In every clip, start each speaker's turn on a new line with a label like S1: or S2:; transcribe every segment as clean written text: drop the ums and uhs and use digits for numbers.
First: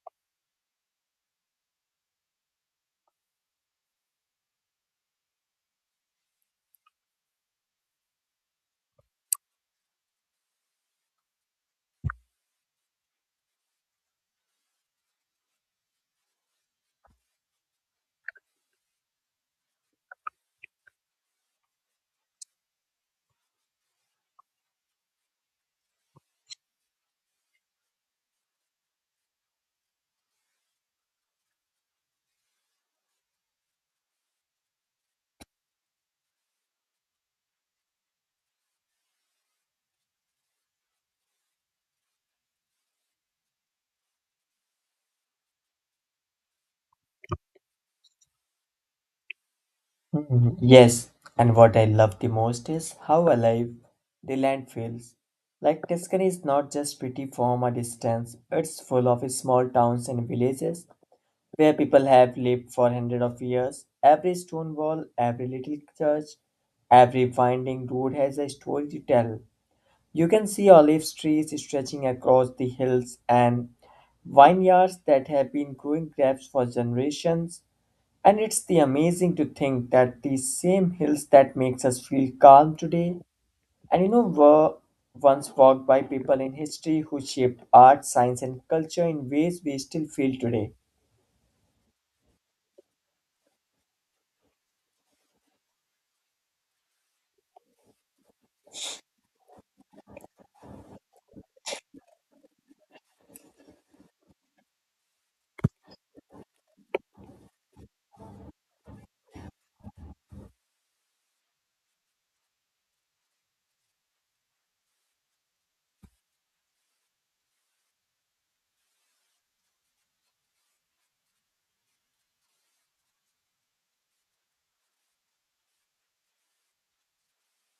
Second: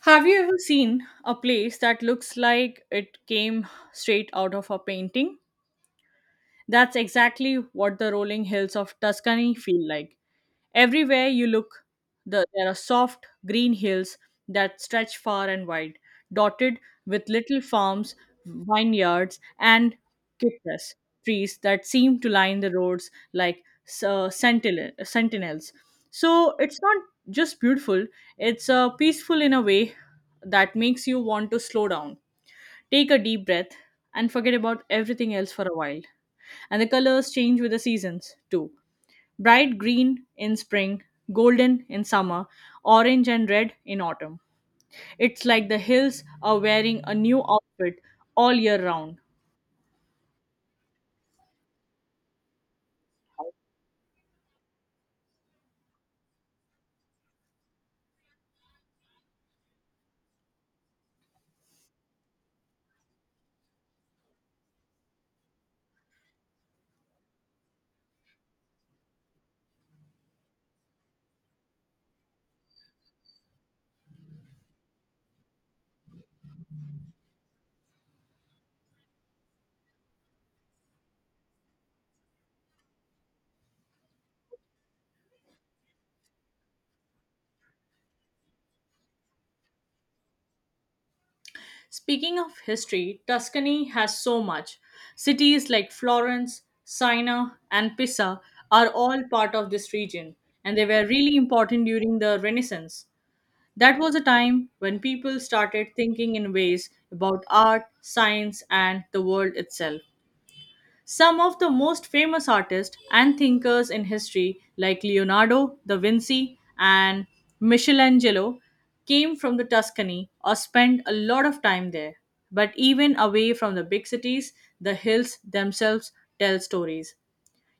S1: Have you ever seen a place that looks like it came straight out of a painting? That's exactly what the rolling hills of Tuscany feel like. Everywhere you look, there are soft green hills that stretch far and wide, dotted with little farms, vineyards, and citrus trees that seem to line the roads like sentinels. So it's not just beautiful, it's peaceful in a way that makes you want to slow down, take a deep breath, and forget about everything else for a while. And the colors change with the seasons too. Bright green in spring, golden in summer, orange and red in autumn. It's like the hills are wearing a new outfit all year round.
S2: Mhm. Yes, and what I love the most is how alive the land feels. Like Tuscany is not just pretty from a distance, it's full of small towns and villages where people have lived for hundreds of years. Every stone wall, every little church, every winding road has a story to tell. You can see olive trees stretching across the hills and vineyards that have been growing grapes for generations. And it's the amazing to think that these same hills that makes us feel calm today, were once walked by people in history who shaped art, science, and culture in ways we still feel today.
S1: Speaking of history, Tuscany has so much. Cities like Florence, Siena, and Pisa are all part of this region, and they were really important during the Renaissance. That was a time when people started thinking in ways about art, science, and the world itself. Some of the most famous artists and thinkers in history, like Leonardo da Vinci and Michelangelo, came from the Tuscany or spent a lot of time there. But even away from the big cities, the hills themselves tell stories.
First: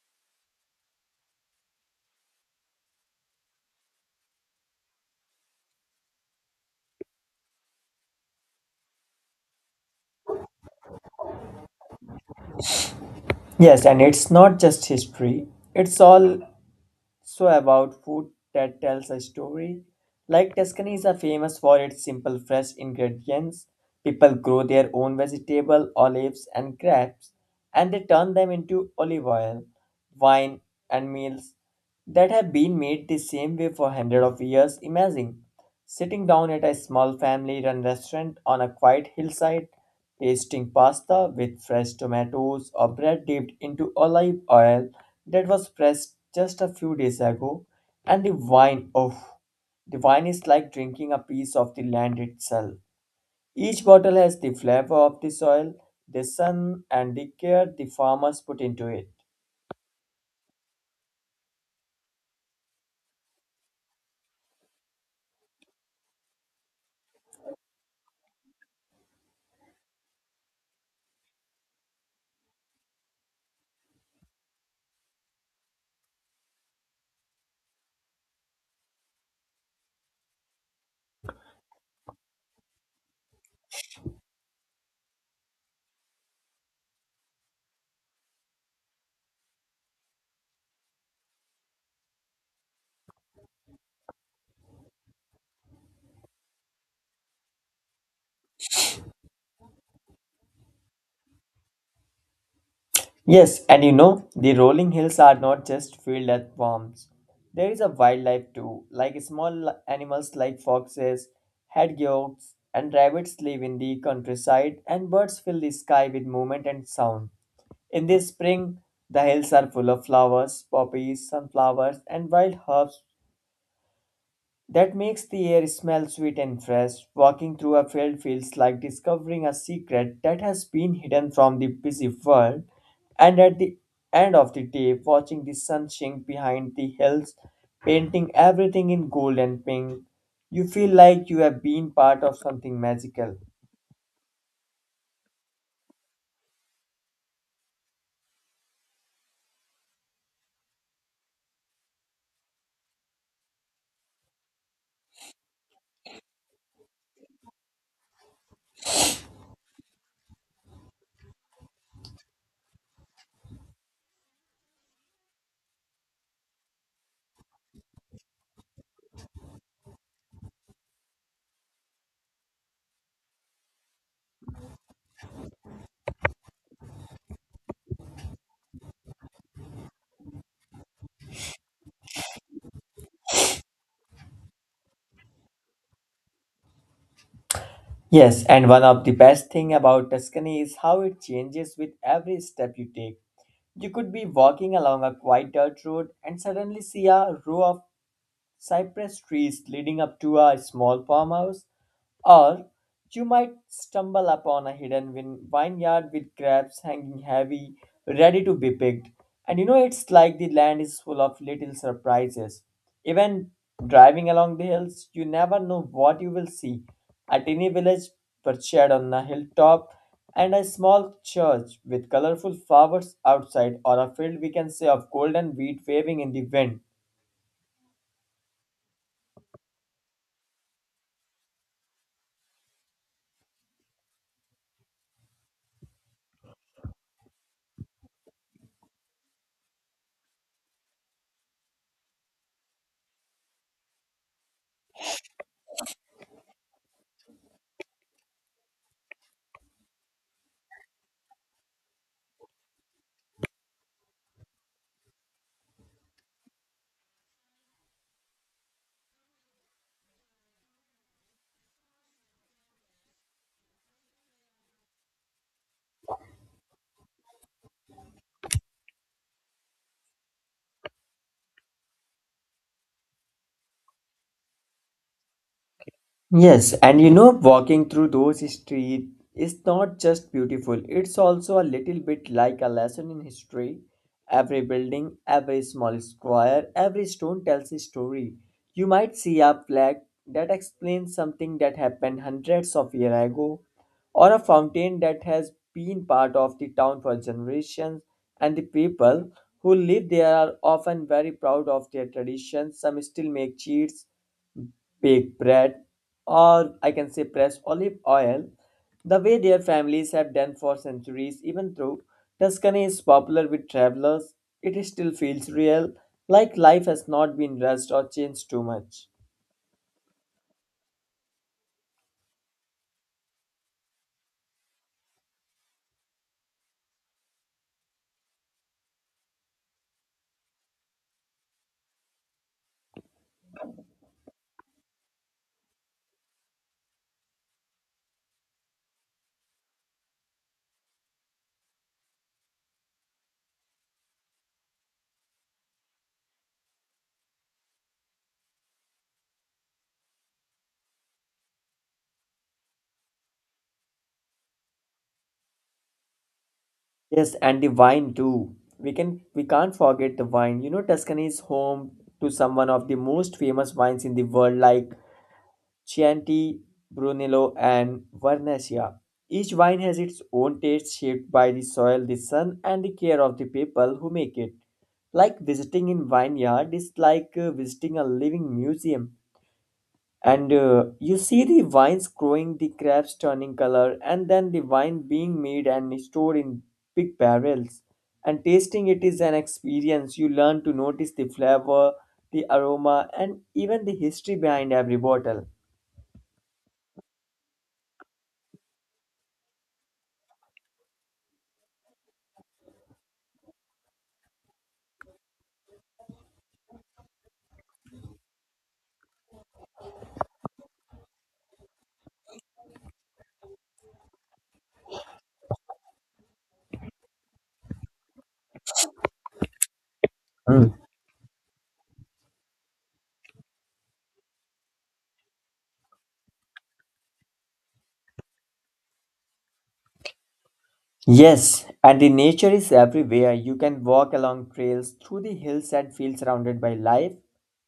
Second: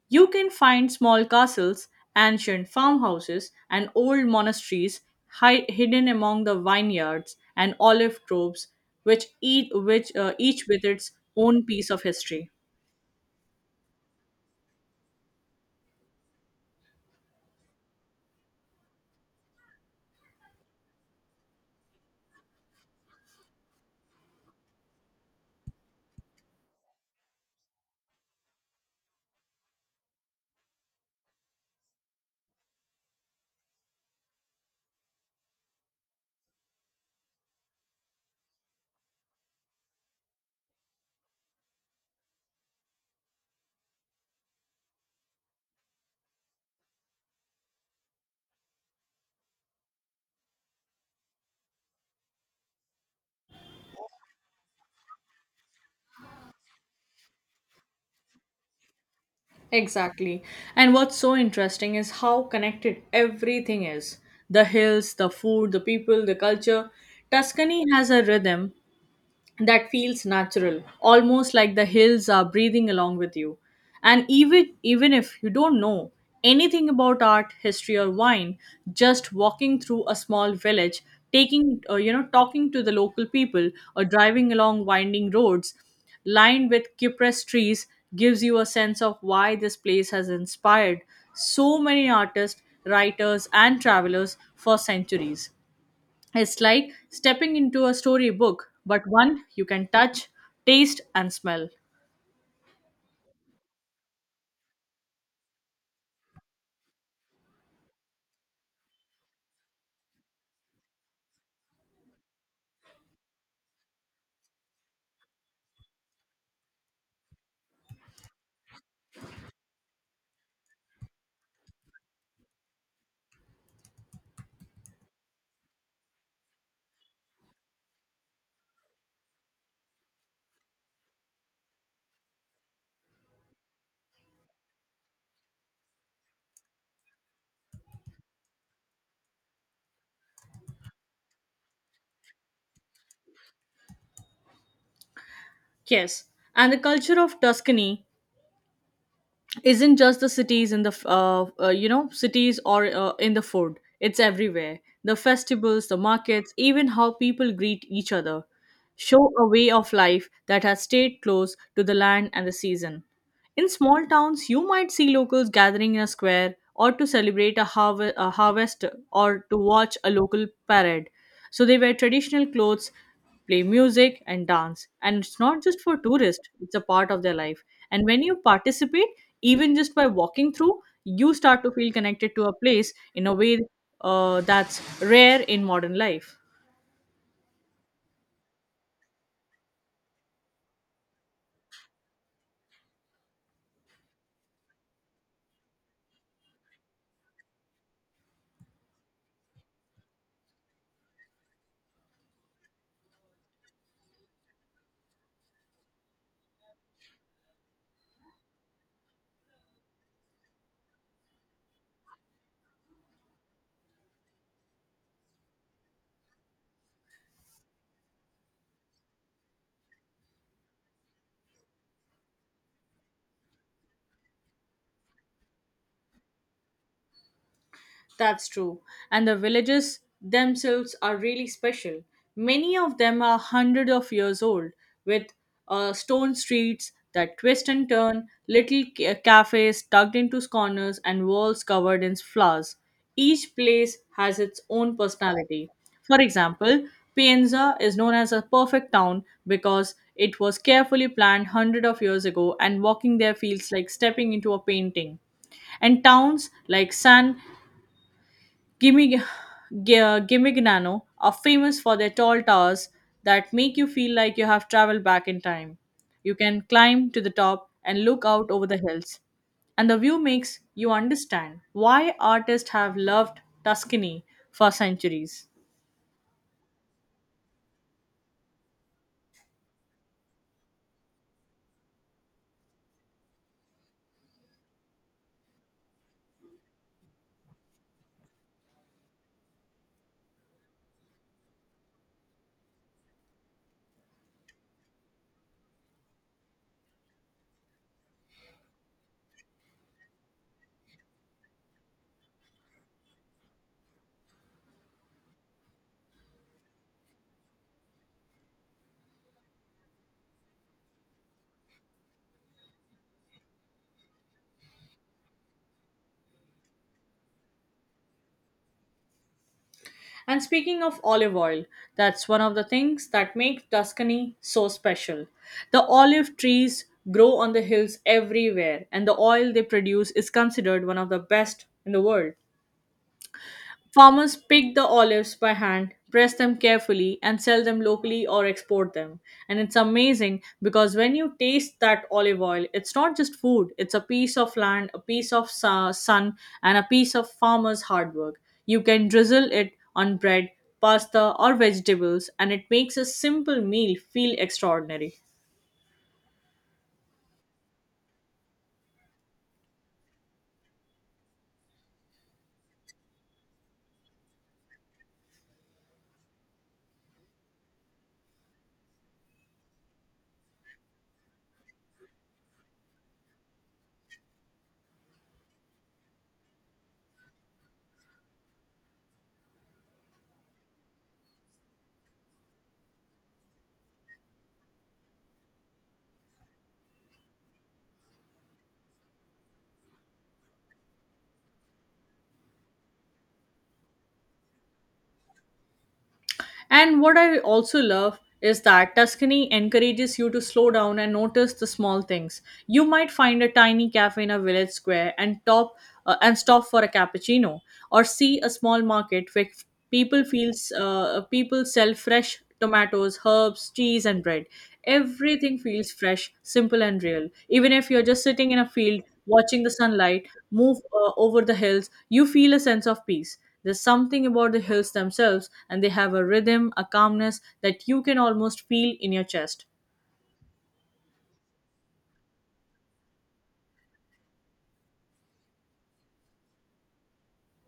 S1: You can find small castles, ancient farmhouses, and old monasteries hidden among the vineyards and olive groves, each with its own piece of history.
S2: Yes, and it's not just history; it's all So about food that tells a story. Like Tuscany is a famous for its simple fresh ingredients. People grow their own vegetable, olives and grapes and they turn them into olive oil, wine and meals that have been made the same way for hundreds of years. Imagine sitting down at a small family run restaurant on a quiet hillside, tasting pasta with fresh tomatoes or bread dipped into olive oil that was pressed just a few days ago, and the wine, oh, the wine is like drinking a piece of the land itself. Each bottle has the flavor of the soil, the sun, and the care the farmers put into it.
S1: Exactly. And what's so interesting is how connected everything is: the hills, the food, the people, the culture. Tuscany has a rhythm that feels natural, almost like the hills are breathing along with you. And even if you don't know anything about art, history, or wine, just walking through a small village, taking talking to the local people, or driving along winding roads lined with cypress trees gives you a sense of why this place has inspired so many artists, writers, and travelers for centuries. It's like stepping into a storybook, but one you can touch, taste, and smell.
S2: Yes, and you know, the rolling hills are not just filled with worms. There is a wildlife too, like small animals like foxes, hedgehogs, and rabbits live in the countryside, and birds fill the sky with movement and sound. In the spring, the hills are full of flowers, poppies, sunflowers, and wild herbs that makes the air smell sweet and fresh. Walking through a field feels like discovering a secret that has been hidden from the busy world. And at the end of the day, watching the sun sink behind the hills, painting everything in gold and pink, you feel like you have been part of something magical.
S1: Yes, and the culture of Tuscany isn't just the cities or in the food. It's everywhere. The festivals, the markets, even how people greet each other, show a way of life that has stayed close to the land and the season. In small towns, you might see locals gathering in a square or to celebrate a harvest or to watch a local parade. So they wear traditional clothes, play music, and dance. And it's not just for tourists, it's a part of their life. And when you participate, even just by walking through, you start to feel connected to a place in a way that's rare in modern life.
S2: Yes, and one of the best thing about Tuscany is how it changes with every step you take. You could be walking along a quiet dirt road and suddenly see a row of cypress trees leading up to a small farmhouse, or you might stumble upon a hidden vineyard with grapes hanging heavy, ready to be picked. And you know, it's like the land is full of little surprises. Even driving along the hills, you never know what you will see. A tiny village perched on a hilltop, and a small church with colorful flowers outside, or a field we can say of golden wheat waving in the wind.
S1: That's true. And the villages themselves are really special. Many of them are hundreds of years old, with stone streets that twist and turn, little cafes tucked into corners, and walls covered in flowers. Each place has its own personality. For example, Pienza is known as a perfect town because it was carefully planned hundreds of years ago, and walking there feels like stepping into a painting. And towns like San Gimig- Gimignano are famous for their tall towers that make you feel like you have traveled back in time. You can climb to the top and look out over the hills, and the view makes you understand why artists have loved Tuscany for centuries.
S2: Yes, and you know, walking through those streets is not just beautiful, it's also a little bit like a lesson in history. Every building, every small square, every stone tells a story. You might see a flag that explains something that happened hundreds of years ago, or a fountain that has been part of the town for generations, and the people who live there are often very proud of their traditions. Some still make cheats baked bread, or I can say pressed olive oil, the way their families have done for centuries, even though Tuscany is popular with travelers, it still feels real, like life has not been rushed or changed too much.
S1: And speaking of olive oil, that's one of the things that make Tuscany so special. The olive trees grow on the hills everywhere, and the oil they produce is considered one of the best in the world. Farmers pick the olives by hand, press them carefully, and sell them locally or export them. And it's amazing because when you taste that olive oil, it's not just food, it's a piece of land, a piece of sun, and a piece of farmer's hard work. You can drizzle it on bread, pasta, or vegetables, and it makes a simple meal feel extraordinary.
S2: Yes, and the wine too. We can't forget the wine. You know, Tuscany is home to some one of the most famous wines in the world, like Chianti, Brunello, and Vernaccia. Each wine has its own taste shaped by the soil, the sun, and the care of the people who make it. Like visiting in vineyard is like visiting a living museum. And you see the vines growing, the grapes turning color, and then the wine being made and stored in big barrels. And tasting it is an experience. You learn to notice the flavor, the aroma, and even the history behind every bottle.
S1: And what I also love is that Tuscany encourages you to slow down and notice the small things. You might find a tiny cafe in a village square and top and stop for a cappuccino, or see a small market where people sell fresh tomatoes, herbs, cheese, and bread. Everything feels fresh, simple, and real. Even if you're just sitting in a field watching the sunlight
S2: Hmm.
S1: move over the hills, you feel a sense of peace. There's something about the hills themselves, and they have a rhythm, a calmness that you can almost feel in your chest.
S2: Yes, and the nature is everywhere. You can walk along trails through the hills and feel surrounded by life.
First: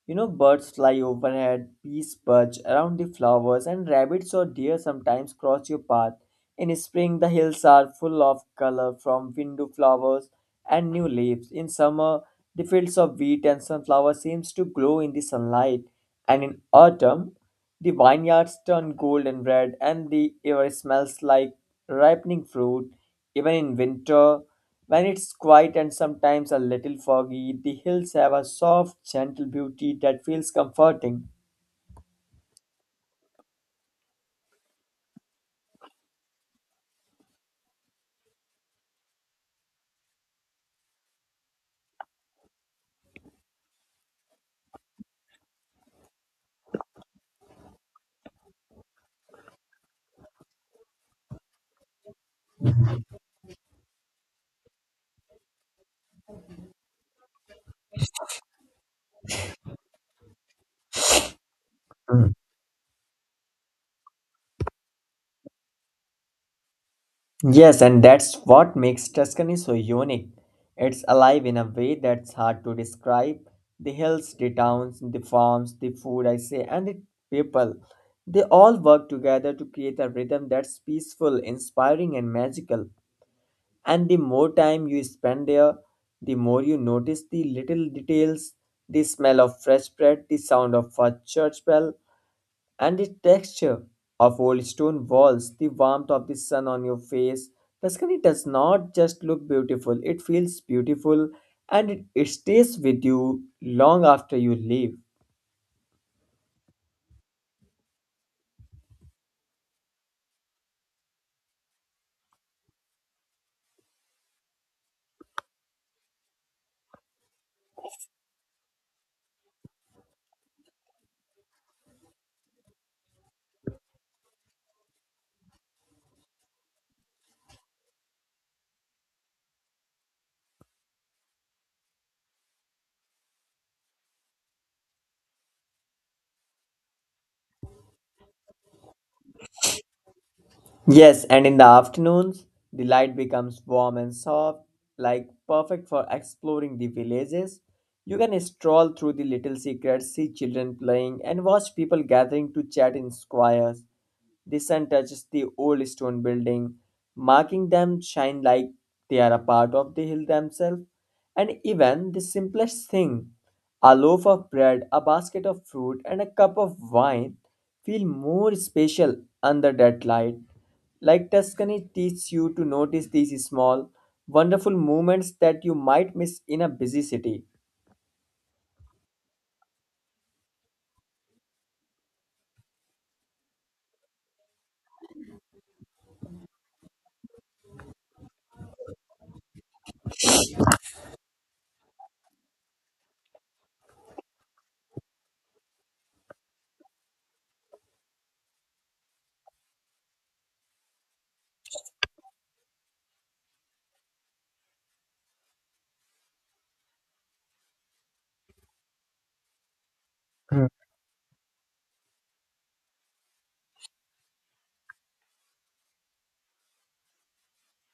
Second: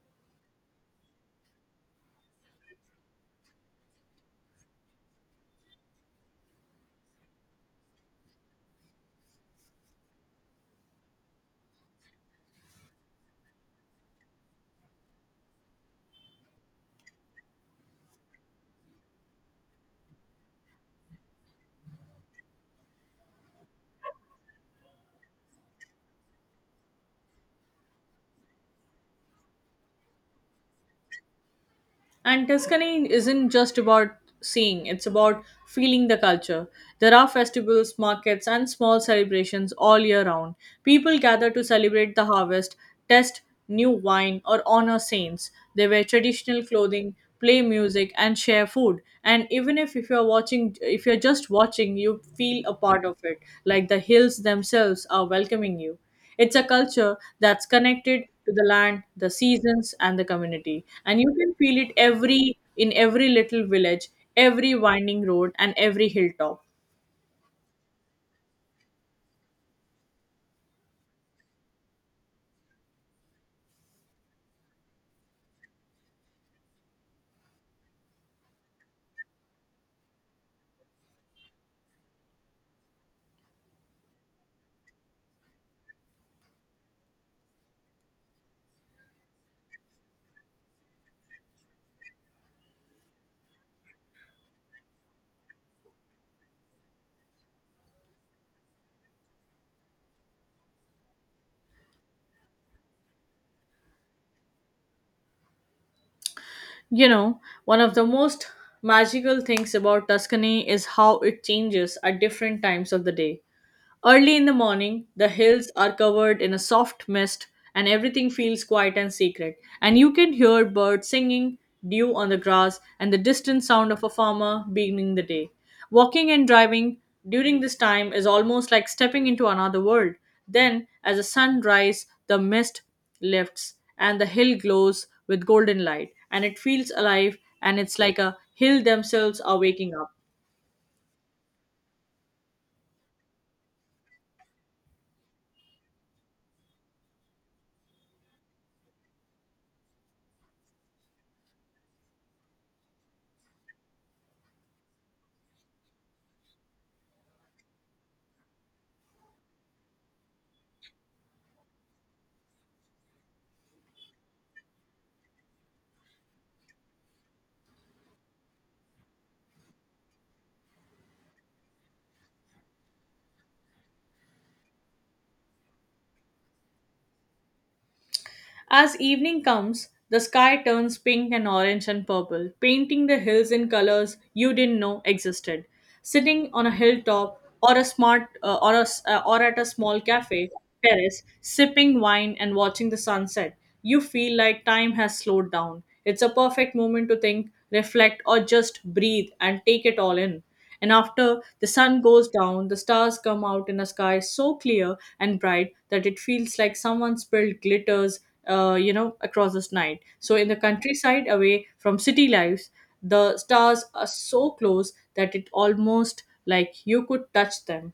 S2: You know, birds fly overhead, bees perch around the flowers, and rabbits or deer sometimes cross your path. In spring, the hills are full of color from window flowers and new leaves. In summer, the fields of wheat and sunflower seems to glow in the sunlight, and in autumn, the vineyards turn gold and red, and the air smells like ripening fruit. Even in winter, when it's quiet and sometimes a little foggy, the hills have a soft, gentle beauty that feels comforting.
S1: And Tuscany isn't just about seeing, it's about feeling the culture. There are festivals, markets, and small celebrations all year round. People gather to celebrate the harvest, test new wine, or honor saints. They wear traditional clothing, play music, and share food. And even if you're watching, if you're just watching, you feel a part of it, like the hills themselves are welcoming you. It's a culture that's connected to the land, the seasons, and the community. And you can feel it
S2: Mm.
S1: every in every little village, every winding road, and every hilltop.
S2: Yes, and that's what makes Tuscany so unique. It's alive in a way that's hard to describe. The hills, the towns, the farms, the food, I say, and the people. They all work together to create a rhythm that's peaceful, inspiring, and magical. And the more time you spend there, the more you notice the little details the smell of fresh bread, the sound of a church bell, and the texture of old stone walls, the warmth of the sun on your face. Tuscany does not just look beautiful, it feels beautiful and it stays with you long after you leave.
S1: You know, one of the most magical things about Tuscany is how it changes at different times of the day. Early in the morning, the hills are covered in a soft mist and everything feels quiet and secret. And you can hear birds singing, dew on the grass, and the distant sound of a farmer beginning the day. Walking and driving during this time is almost like stepping into another world. Then, as the sun rises, the mist lifts and the hill glows with golden light, and it feels alive, and it's like a hill themselves are waking up.
S2: Yes, and in the afternoons, the light becomes warm and soft, like perfect for exploring the villages. You can stroll through the little secrets, see children playing, and watch people gathering to chat in squares. The sun touches the old stone building, marking them shine like they are a part of the hill themselves. And even the simplest thing, a loaf of bread, a basket of fruit, and a cup of wine, feel more special under that light. Like Tuscany teaches you to notice these small, wonderful moments that you might miss in a busy city.
S1: As evening comes, the sky turns pink and orange and purple, painting the hills in colors you didn't know existed. Sitting on a hilltop or a smart or a, s- or at a small cafe terrace, sipping wine and watching the sunset, you feel like time has slowed down. It's a perfect moment to think, reflect, or just breathe and take it all in. And after the sun goes down, the stars come out in a sky so clear and bright that it feels like someone spilled glitters, across this night. So in the countryside, away from city lives, the stars are so close that it almost like you could touch them.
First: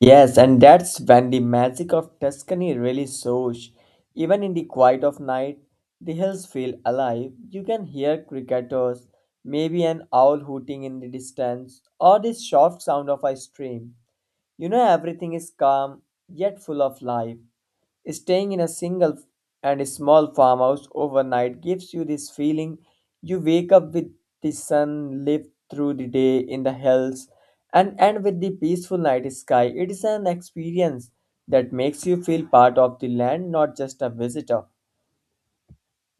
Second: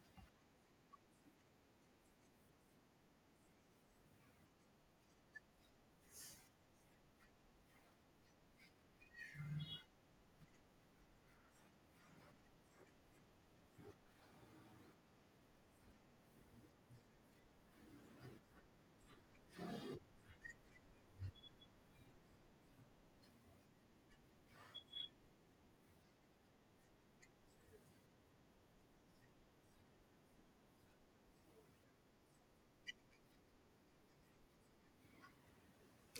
S2: Yes, and that's when the magic of Tuscany really shows. Even in the quiet of night, the hills feel alive. You can hear cricketers, maybe an owl hooting in the distance, or the soft sound of a stream. You know, everything is calm yet full of life. Staying in a single and small farmhouse overnight gives you this feeling you wake up with the sun, live through the day in the hills, and end with the peaceful night sky. It is an experience that makes you feel part of the land, not just a visitor.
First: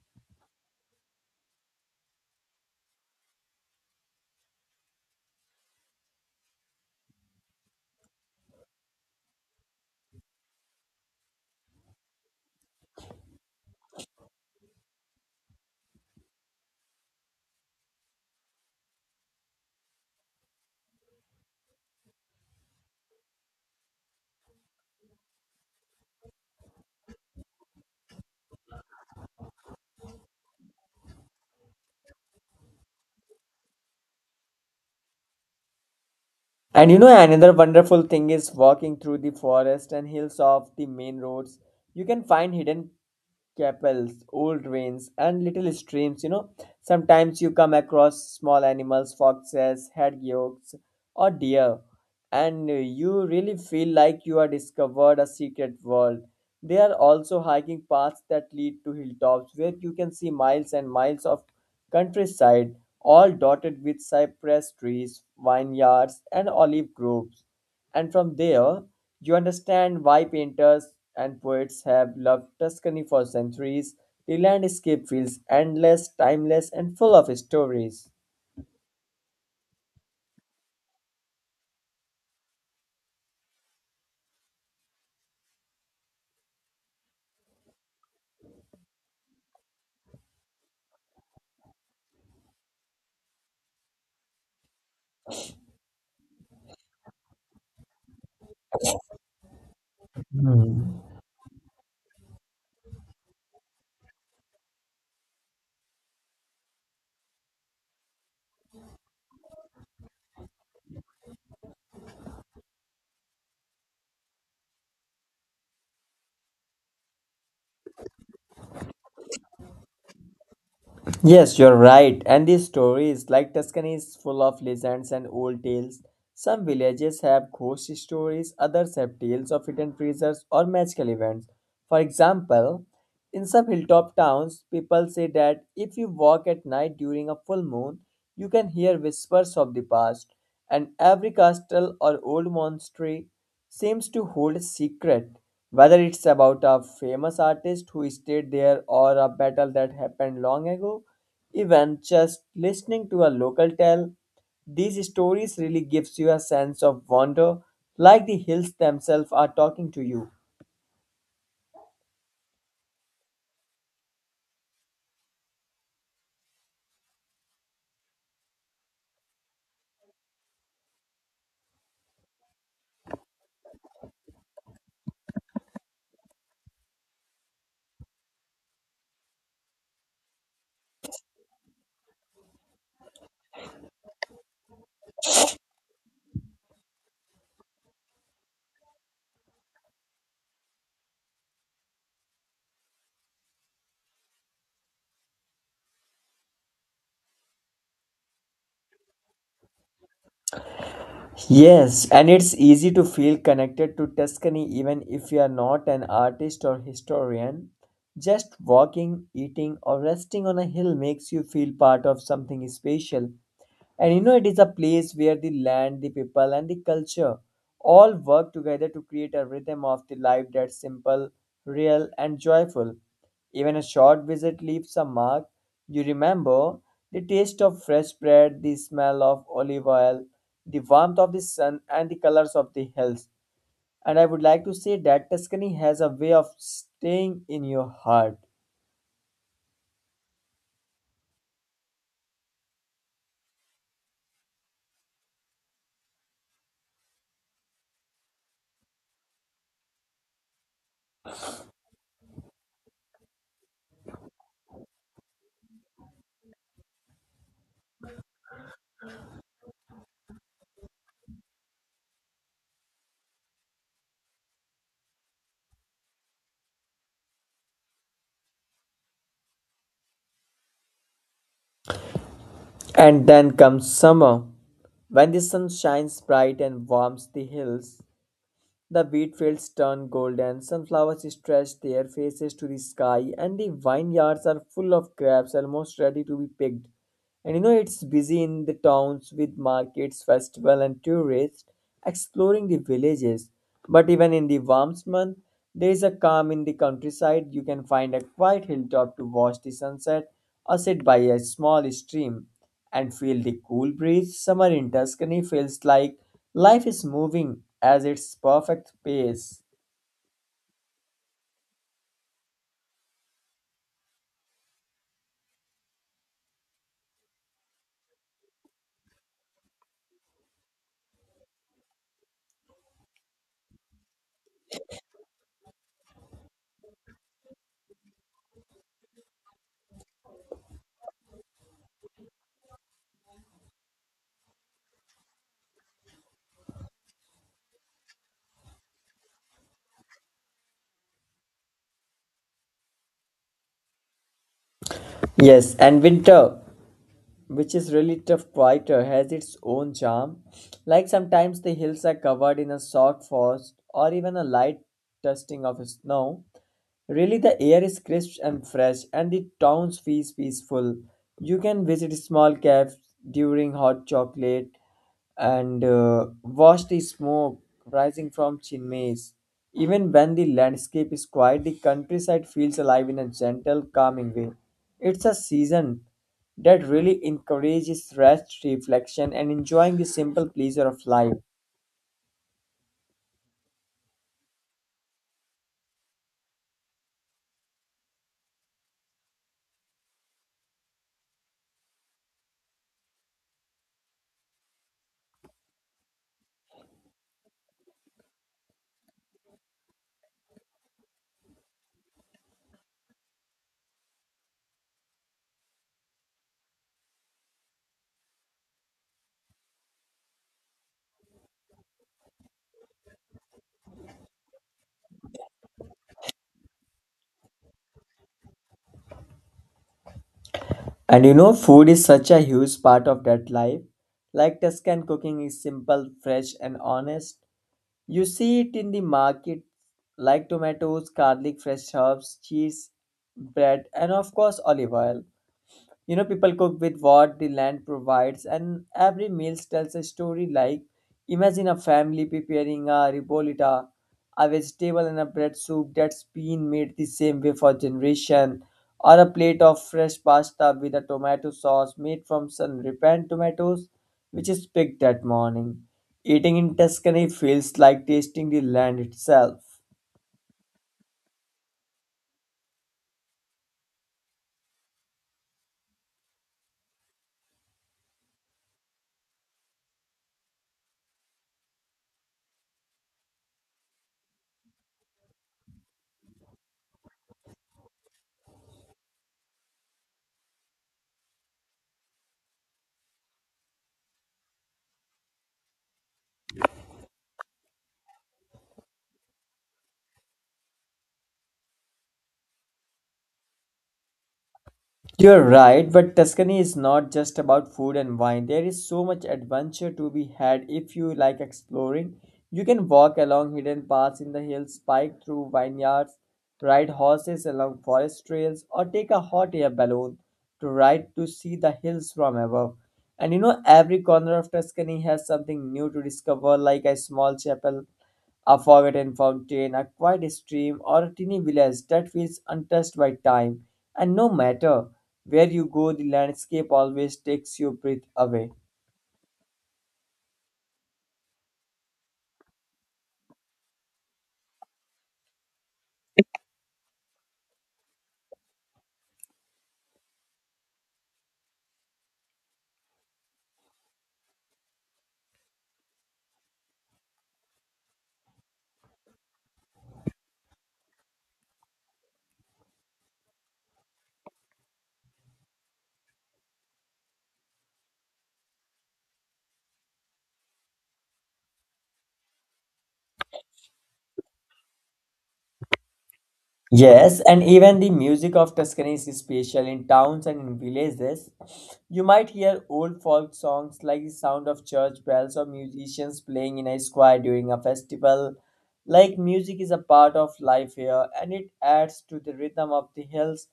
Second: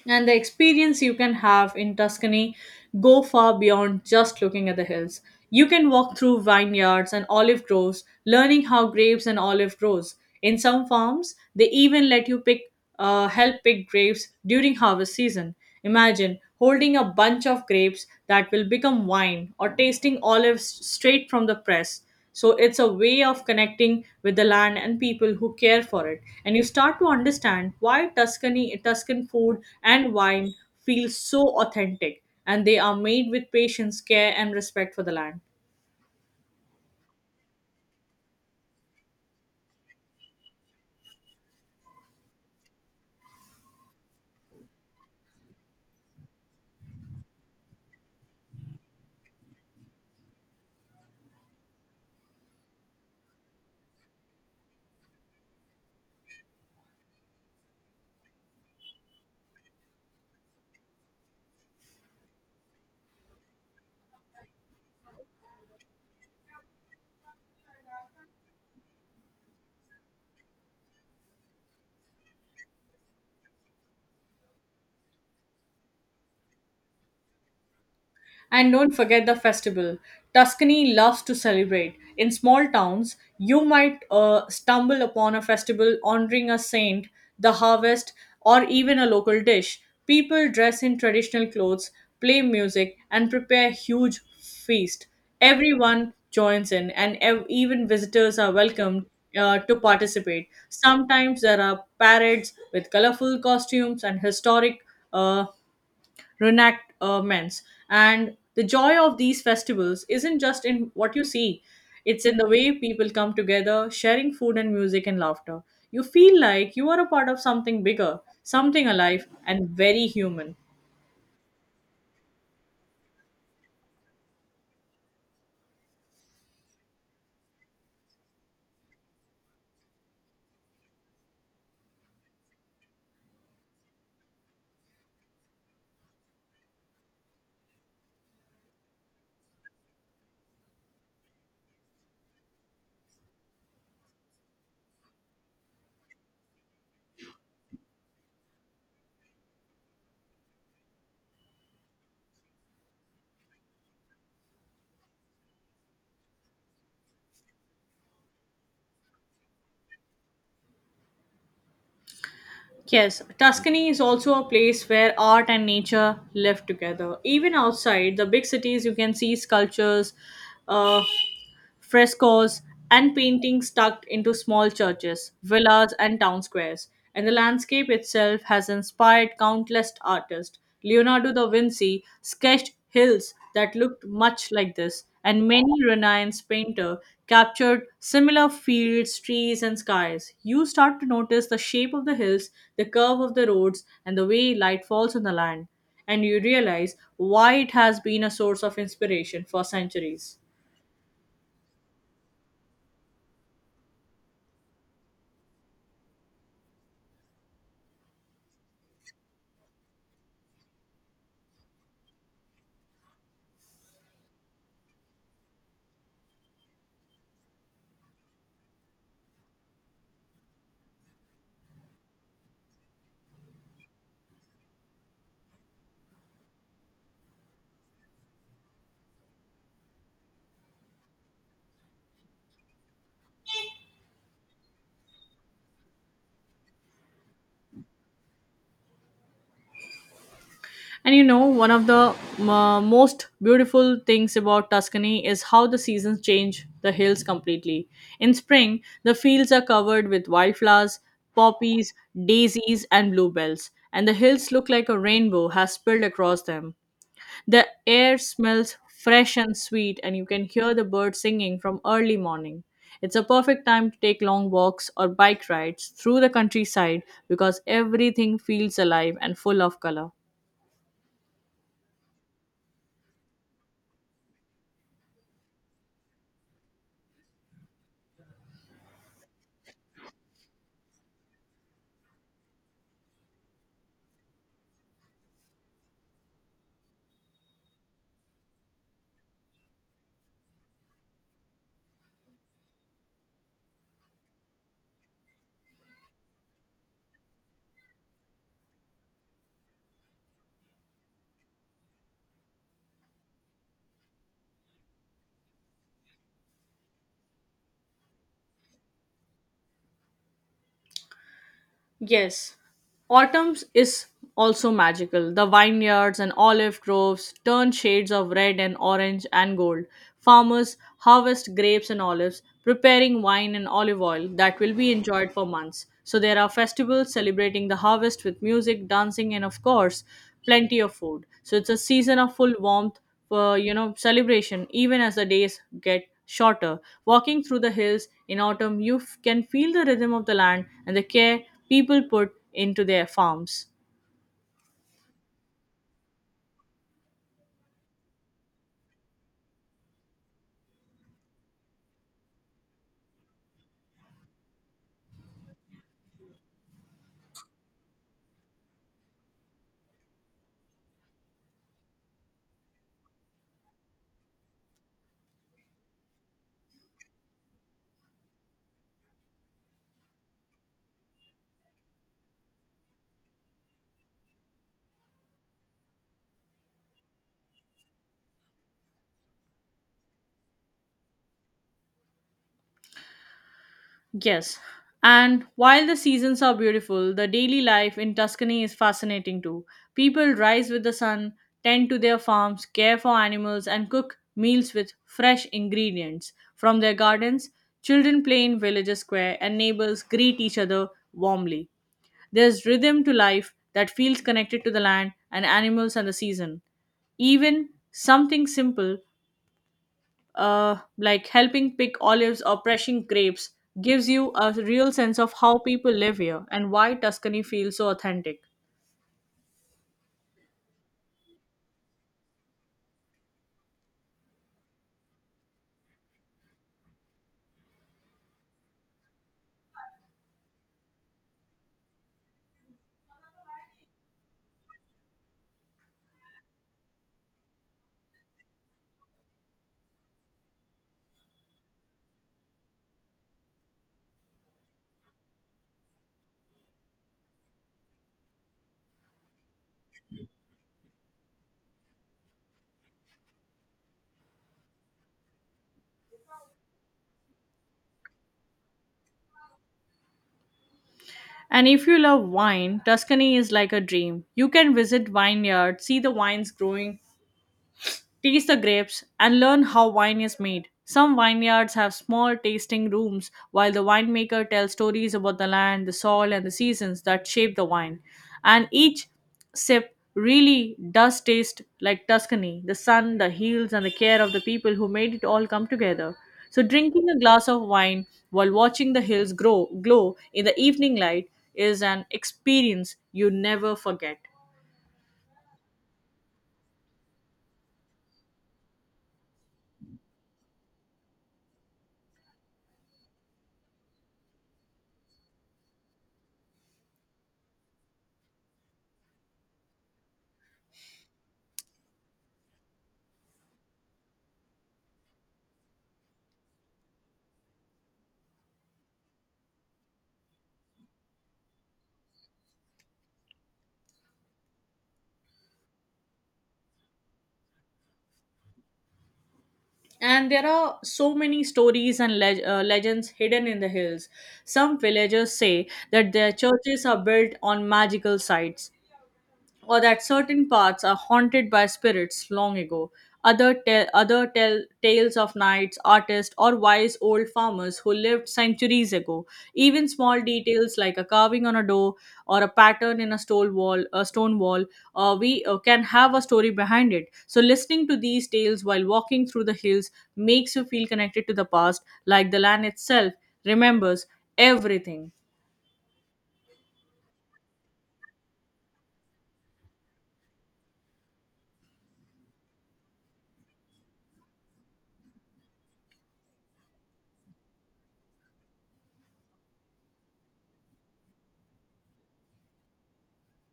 S1: And the experience you can have in Tuscany go far beyond just looking at the hills. You can walk through vineyards and olive groves, learning how grapes and olive grows. In some farms, they even let you help pick grapes during harvest season. Imagine holding a bunch of grapes that will become wine or tasting olives straight from the press. So it's a way of connecting with the land and people who care for it. And you start to understand why Tuscan food and wine feel so authentic and they are made with patience, care and respect for the land.
S2: And you know, another wonderful thing is walking through the forest and hills off the main roads. You can find hidden Capels, old rains, and little streams. You know, sometimes you come across small animals, foxes, hedgehogs, or deer, and you really feel like you have discovered a secret world. There are also hiking paths that lead to hilltops where you can see miles and miles of countryside, all dotted with cypress trees, vineyards, and olive groves. And from there, you understand why painters and poets have loved Tuscany for centuries. The landscape feels endless, timeless, and full of stories.
S1: And don't forget the festival. Tuscany loves to celebrate. In small towns, you might stumble upon a festival honoring a saint, the harvest, or even a local dish. People dress in traditional clothes, play music, and prepare a huge feast. Everyone joins in, and even visitors are welcomed to participate. Sometimes there are parades with colorful costumes and historic uh, Renactments. And the joy of these festivals isn't just in what you see; it's in the way people come together, sharing food and music and laughter. You feel like you are a part of something bigger, something alive and very human.
S2: Yes, you're right. And these stories, like Tuscany, is full of legends and old tales. Some villages have ghost stories, others have tales of hidden treasures or magical events. For example, in some hilltop towns, people say that if you walk at night during a full moon, you can hear whispers of the past, and every castle or old monastery seems to hold a secret. Whether it's about a famous artist who stayed there or a battle that happened long ago, even just listening to a local tale, these stories really gives you a sense of wonder, like the hills themselves are talking to you.
S1: Yes, Tuscany is also a place where art and nature live together. Even outside the big cities, you can see sculptures, uh, frescoes, and paintings tucked into small churches, villas, and town squares. And the landscape itself has inspired countless artists. Leonardo da Vinci sketched hills that looked much like this, and many Renaissance painters captured similar fields, trees, and skies. You start to notice the shape of the hills, the curve of the roads, and the way light falls on the land, and you realize why it has been a source of inspiration for centuries.
S2: Yes, and it's easy to feel connected to Tuscany even if you are not an artist or historian. Just walking, eating, or resting on a hill makes you feel part of something special. And you know, it is a place where the land, the people, and the culture all work together to create a rhythm of the life that's simple, real, and joyful. Even a short visit leaves a mark. You remember the taste of fresh bread, the smell of olive oil, the warmth of the sun, and the colors of the hills. And I would like to say that Tuscany has a way of staying in your heart.
S1: And you know, one of the most beautiful things about Tuscany is how the seasons change the hills completely. In spring, the fields are covered with wildflowers, poppies, daisies, and bluebells, and the hills look like a rainbow has spilled across them. The air smells fresh and sweet, and you can hear the birds singing from early morning. It's a perfect time to take long walks or bike rides through the countryside because everything feels alive and full of color.
S2: And then comes summer, when the sun shines bright and warms the hills. The wheat fields turn golden, sunflowers stretch their faces to the sky, and the vineyards are full of grapes almost ready to be picked. And you know, it's busy in the towns with markets, festival, and tourists exploring the villages. But even in the warmest month, there is a calm in the countryside. You can find a quiet hilltop to watch the sunset or sit by a small stream and feel the cool breeze. Summer in Tuscany feels like life is moving at its perfect pace.
S1: Yes, autumn is also magical. The vineyards and olive groves turn shades of red and orange and gold. Farmers harvest grapes and olives, preparing wine and olive oil that will be enjoyed for months. So there are festivals celebrating the harvest with music, dancing, and of course, plenty of food. So it's a season of full warmth, celebration, even as the days get shorter. Walking through the hills in autumn, can feel the rhythm of the land and the care people put into their farms.
S2: Yes, and winter. Which is really tough quieter has its own charm, like sometimes the hills are covered in a soft frost or even a light dusting of snow. Really, the air is crisp and fresh, and the town feels peaceful. You can visit small cafes during hot chocolate and watch the smoke rising from chimneys. Even when the landscape is quiet, the countryside feels alive in a gentle, calming way. It's a season that really encourages rest, reflection, and enjoying the simple pleasure of life.
S1: Yes. And while the seasons are beautiful, the daily life in Tuscany is fascinating too. People rise with the sun, tend to their farms, care for animals, and cook meals with fresh ingredients from their gardens. Children play in village square, and neighbors greet each other warmly. There's rhythm to life that feels connected to the land and animals and the season. Even something simple, like helping pick olives or pressing grapes, gives you a real sense of how people live here and why Tuscany feels so authentic.
S2: And you know, food is such a huge part of that life. Like, Tuscan cooking is simple, fresh, and honest. You see it in the market, like tomatoes, garlic, fresh herbs, cheese, bread, and of course, olive oil. You know, people cook with what the land provides, and every meal tells a story. Like, imagine a family preparing a ribolita, a vegetable and a bread soup that's been made the same way for generation, or a plate of fresh pasta with a tomato sauce made from sun-ripened tomatoes, which is picked that morning. Eating in Tuscany feels like tasting the land itself.
S1: And if you love wine, Tuscany is like a dream. You can visit vineyards, see the wines growing, taste the grapes, and learn how wine is made. Some vineyards have small tasting rooms while the winemaker tells stories about the land, the soil, and the seasons that shape the wine. And each sip really does taste like Tuscany, the sun, the hills, and the care of the people who made it all come together. So, drinking a glass of wine while watching the hills glow in the evening light is an experience you never forget.
S2: You're right, but Tuscany is not just about food and wine. There is so much adventure to be had if you like exploring. You can walk along hidden paths in the hills, pike through vineyards, ride horses along forest trails, or take a hot air balloon to ride to see the hills from above. And you know, every corner of Tuscany has something new to discover, like a small chapel, a forgotten fountain, a quiet stream, or a teeny village that feels untouched by time. And no matter where you go, the landscape always takes your breath away.
S1: And there are so many stories and legends hidden in the hills. Some villagers say that their churches are built on magical sites, or that certain parts are haunted by spirits long ago. Other tell tales of knights, artists, or wise old farmers who lived centuries ago. Even small details like a carving on a door or a pattern in a stone wall, we can have a story behind it. So listening to these tales while walking through the hills makes you feel connected to the past, like the land itself remembers everything.
S2: Yes, and even the music of Tuscany is special in towns and in villages. You might hear old folk songs like the sound of church bells or musicians playing in a square during a festival. Like, music is a part of life here and it adds to the rhythm of the hills.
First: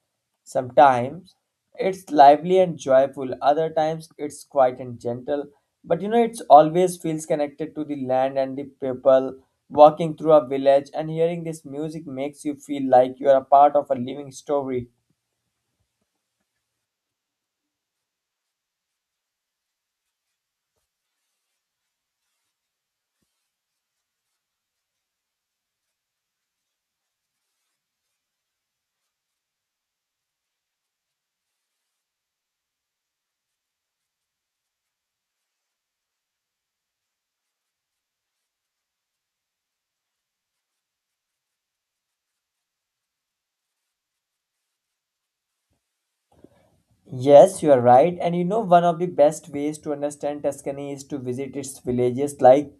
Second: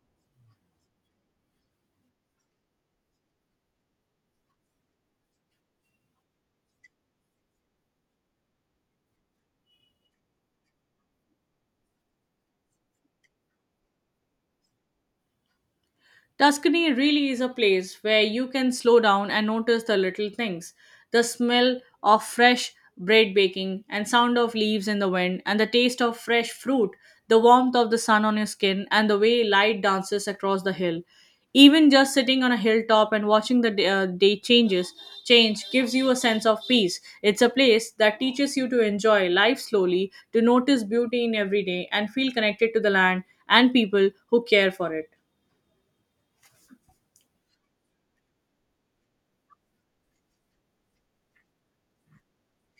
S2: Sometimes it's lively and joyful, other times it's quiet and gentle. But you know, it always feels connected to the land and the people. Walking through a village and hearing this music makes you feel like you are a part of a living story.
S1: Tuscany really is a place where you can slow down and notice the little things: the smell of fresh bread baking, and sound of leaves in the wind, and the taste of fresh fruit, the warmth of the sun on your skin, and the way light dances across the hill. Even just sitting on a hilltop and watching the day change gives you a sense of peace. It's a place that teaches you to enjoy life slowly, to notice beauty in every day and feel connected to the land and people who care for it.
S2: Yes, you are right. And you know, one of the best ways to understand Tuscany is to visit its villages. Like,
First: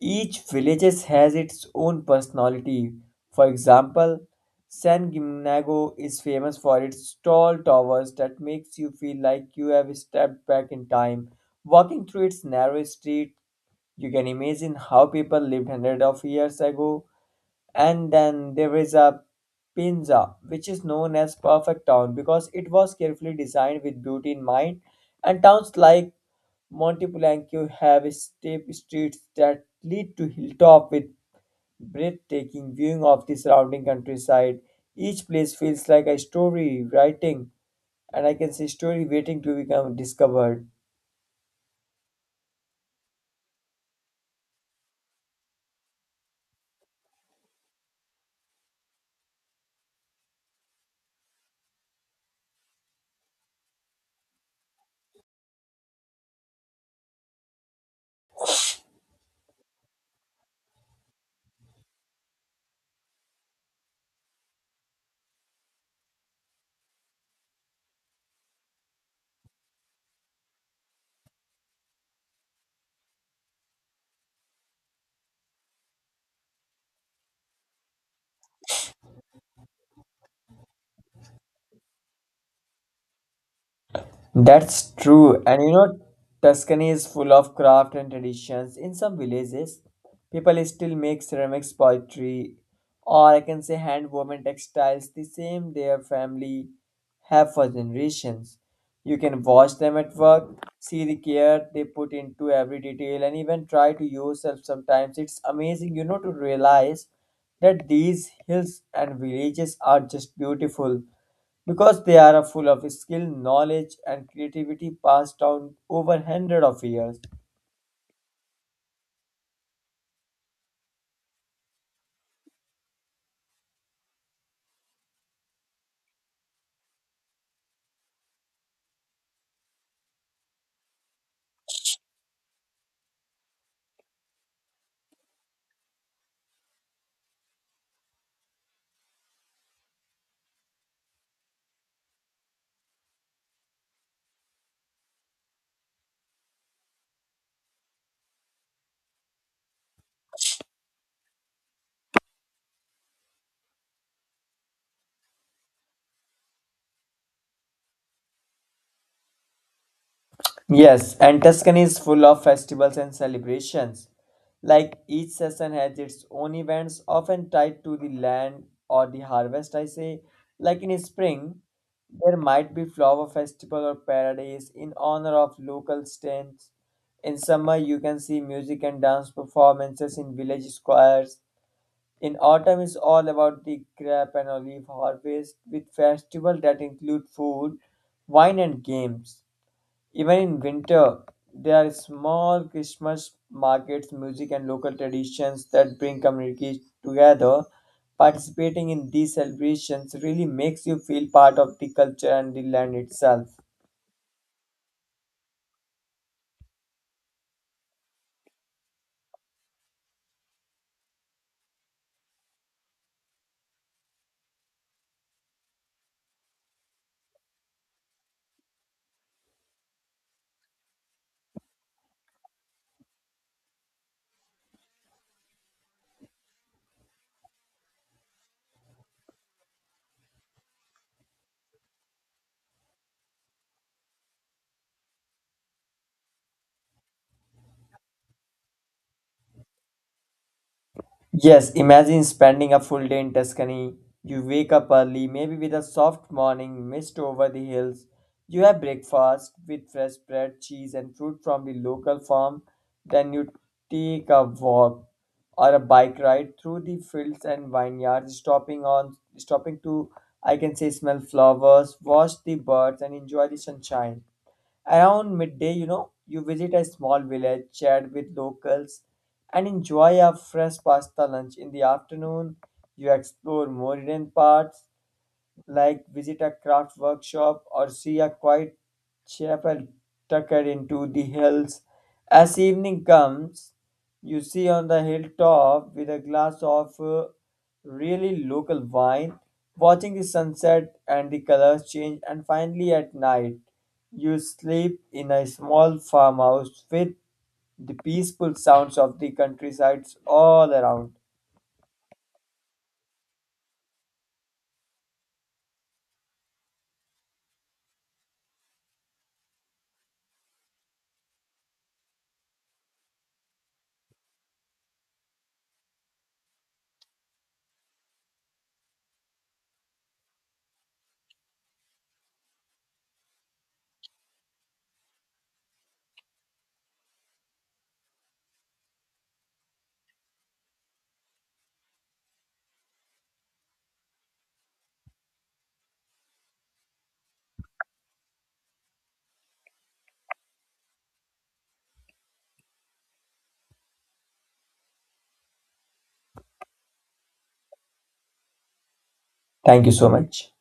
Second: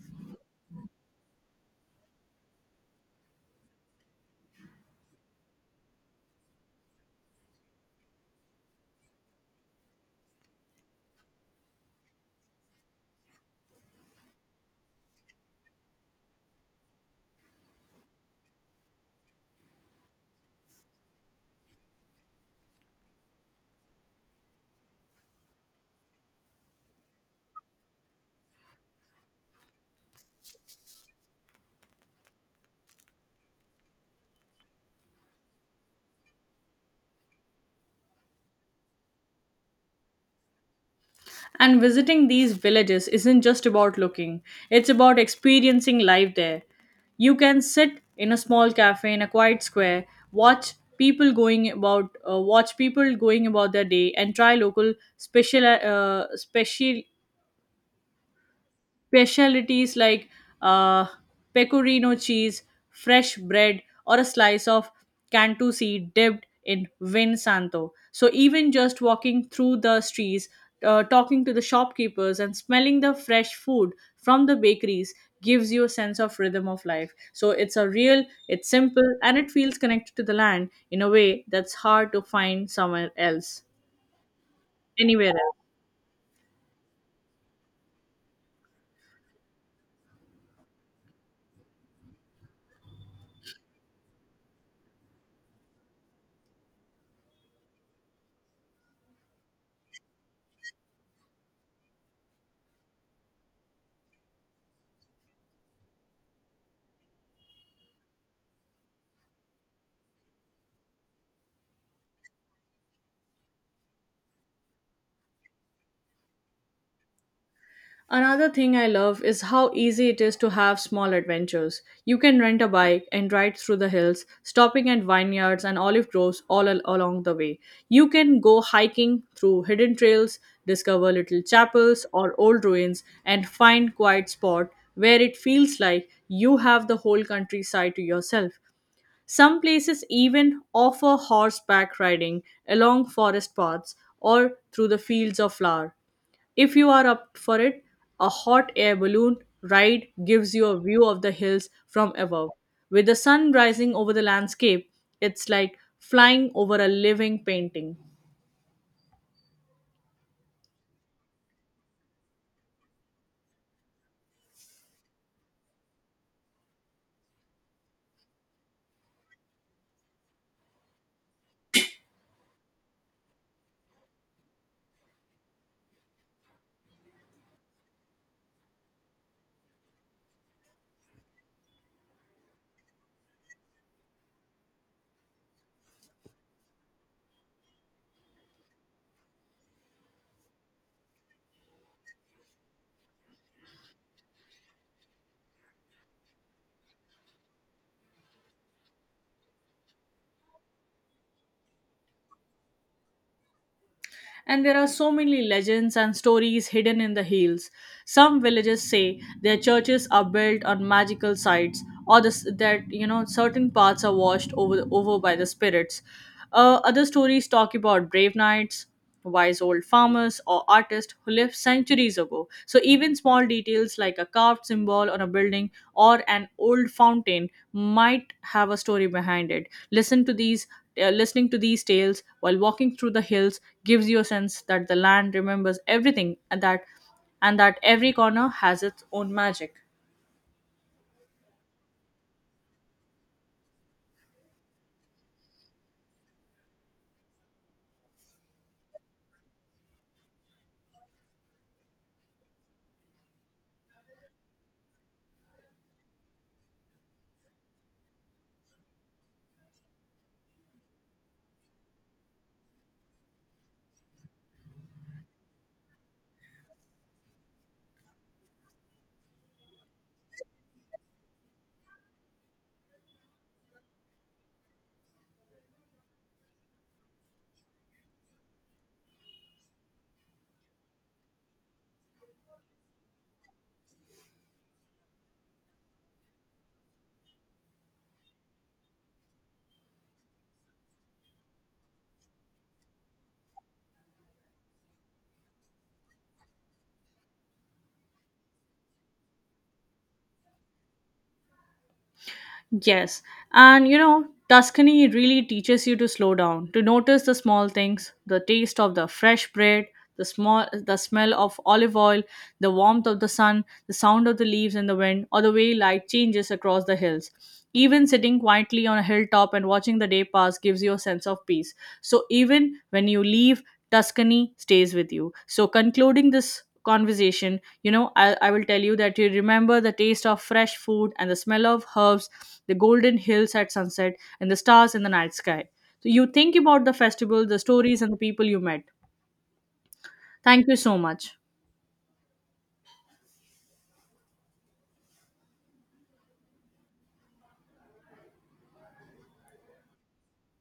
S2: each villages has its own personality. For example, San Gimignano is famous for its tall towers that makes you feel like you have stepped back in time. Walking through its narrow street, you can imagine how people lived hundreds of years ago, and then there is a Pinza, which is known as Perfect Town because it was carefully designed with beauty in mind. And towns like Montepulciano have steep streets that lead to hilltop with breathtaking viewing of the surrounding countryside. Each place feels like a story writing, and I can say story waiting to become discovered.
S1: And visiting these villages isn't just about looking, it's about experiencing life there. You can sit in a small cafe in a quiet square, watch people going about their day and try local special special specialties like uh, pecorino cheese, fresh bread, or a slice of Cantu seed dipped in vin santo. So even just walking through the streets, talking to the shopkeepers, and smelling the fresh food from the bakeries gives you a sense of rhythm of life. So it's a real, it's simple, and it feels connected to the land in a way that's hard to find
S2: That's
S1: anywhere
S2: true.
S1: else.
S2: And you know, Tuscany is full of craft and traditions. In some villages, people still make ceramics, pottery, or I can say hand woven textiles, the same their family have for generations. You can watch them at work, see the care they put into every detail, and even try to yourself sometimes. It's amazing, you know, to realize that these hills and villages are just beautiful because they are full of skill, knowledge, and creativity passed down over hundred of years.
S1: Another thing I love is how easy it is to have small adventures. You can rent a bike and ride through the hills, stopping at vineyards and olive groves along the way. You can go hiking through hidden trails, discover little chapels or old ruins, and find quiet spot where it feels like you have the whole countryside to yourself. Some places even offer horseback riding along forest paths or through the fields of flower. If you are up for it, a hot air balloon ride gives you a view of the hills from above. With the sun rising over the landscape, it's like flying over a living painting.
S2: Yes, and Tuscany is full of festivals and celebrations. Like, each season has its own events, often tied to the land or the harvest. I say, like in spring, there might be flower festival or parades in honor of local saints. In summer, you can see music and dance performances in village squares. In autumn is all about the grape and olive harvest with festivals that include food, wine and games. Even in winter, there are small Christmas markets, music and local traditions that bring communities together. Participating in these celebrations really makes you feel part of the culture and the land itself.
S1: And there are so many legends and stories hidden in the hills. Some villages say their churches are built on magical sites, or that you know certain parts are washed over by the spirits. Other stories talk about brave knights, wise old farmers, or artists who lived centuries ago. So even small details like a carved symbol on a building or an old fountain might have a story behind it. Listen to these Listening to these tales while walking through the hills gives you a sense that the land remembers everything, and that every corner has its own magic.
S2: Yes, imagine spending a full day in Tuscany. You wake up early, maybe with a soft morning mist over the hills. You have breakfast with fresh bread, cheese, and fruit from the local farm. Then you take a walk or a bike ride through the fields and vineyards, stopping to I can say smell flowers, watch the birds, and enjoy the sunshine. Around midday, you know, you visit a small village, chat with locals, and enjoy a fresh pasta lunch. In the afternoon, you explore more hidden parts, like visit a craft workshop or see a quiet chapel tucked into the hills. As evening comes, you see on the hilltop with a glass of really local wine, watching the sunset and the colors change, and finally at night, you sleep in a small farmhouse with the peaceful sounds of the countryside all around.
S1: Yes. And you know, Tuscany really teaches you to slow down, to notice the small things, the taste of the fresh bread, the smell of olive oil, the warmth of the sun, the sound of the leaves in the wind, or the way light changes across the hills. Even sitting quietly on a hilltop and watching the day pass gives you a sense of peace. So, even when you leave, Tuscany stays with you. So, concluding this conversation, you know, I will tell you that you remember the taste of fresh food and the smell of herbs, the golden hills at sunset, and the stars in the night sky. So, you think about the festival, the stories, and the people you met. Thank you so much.
S2: Thank you so much.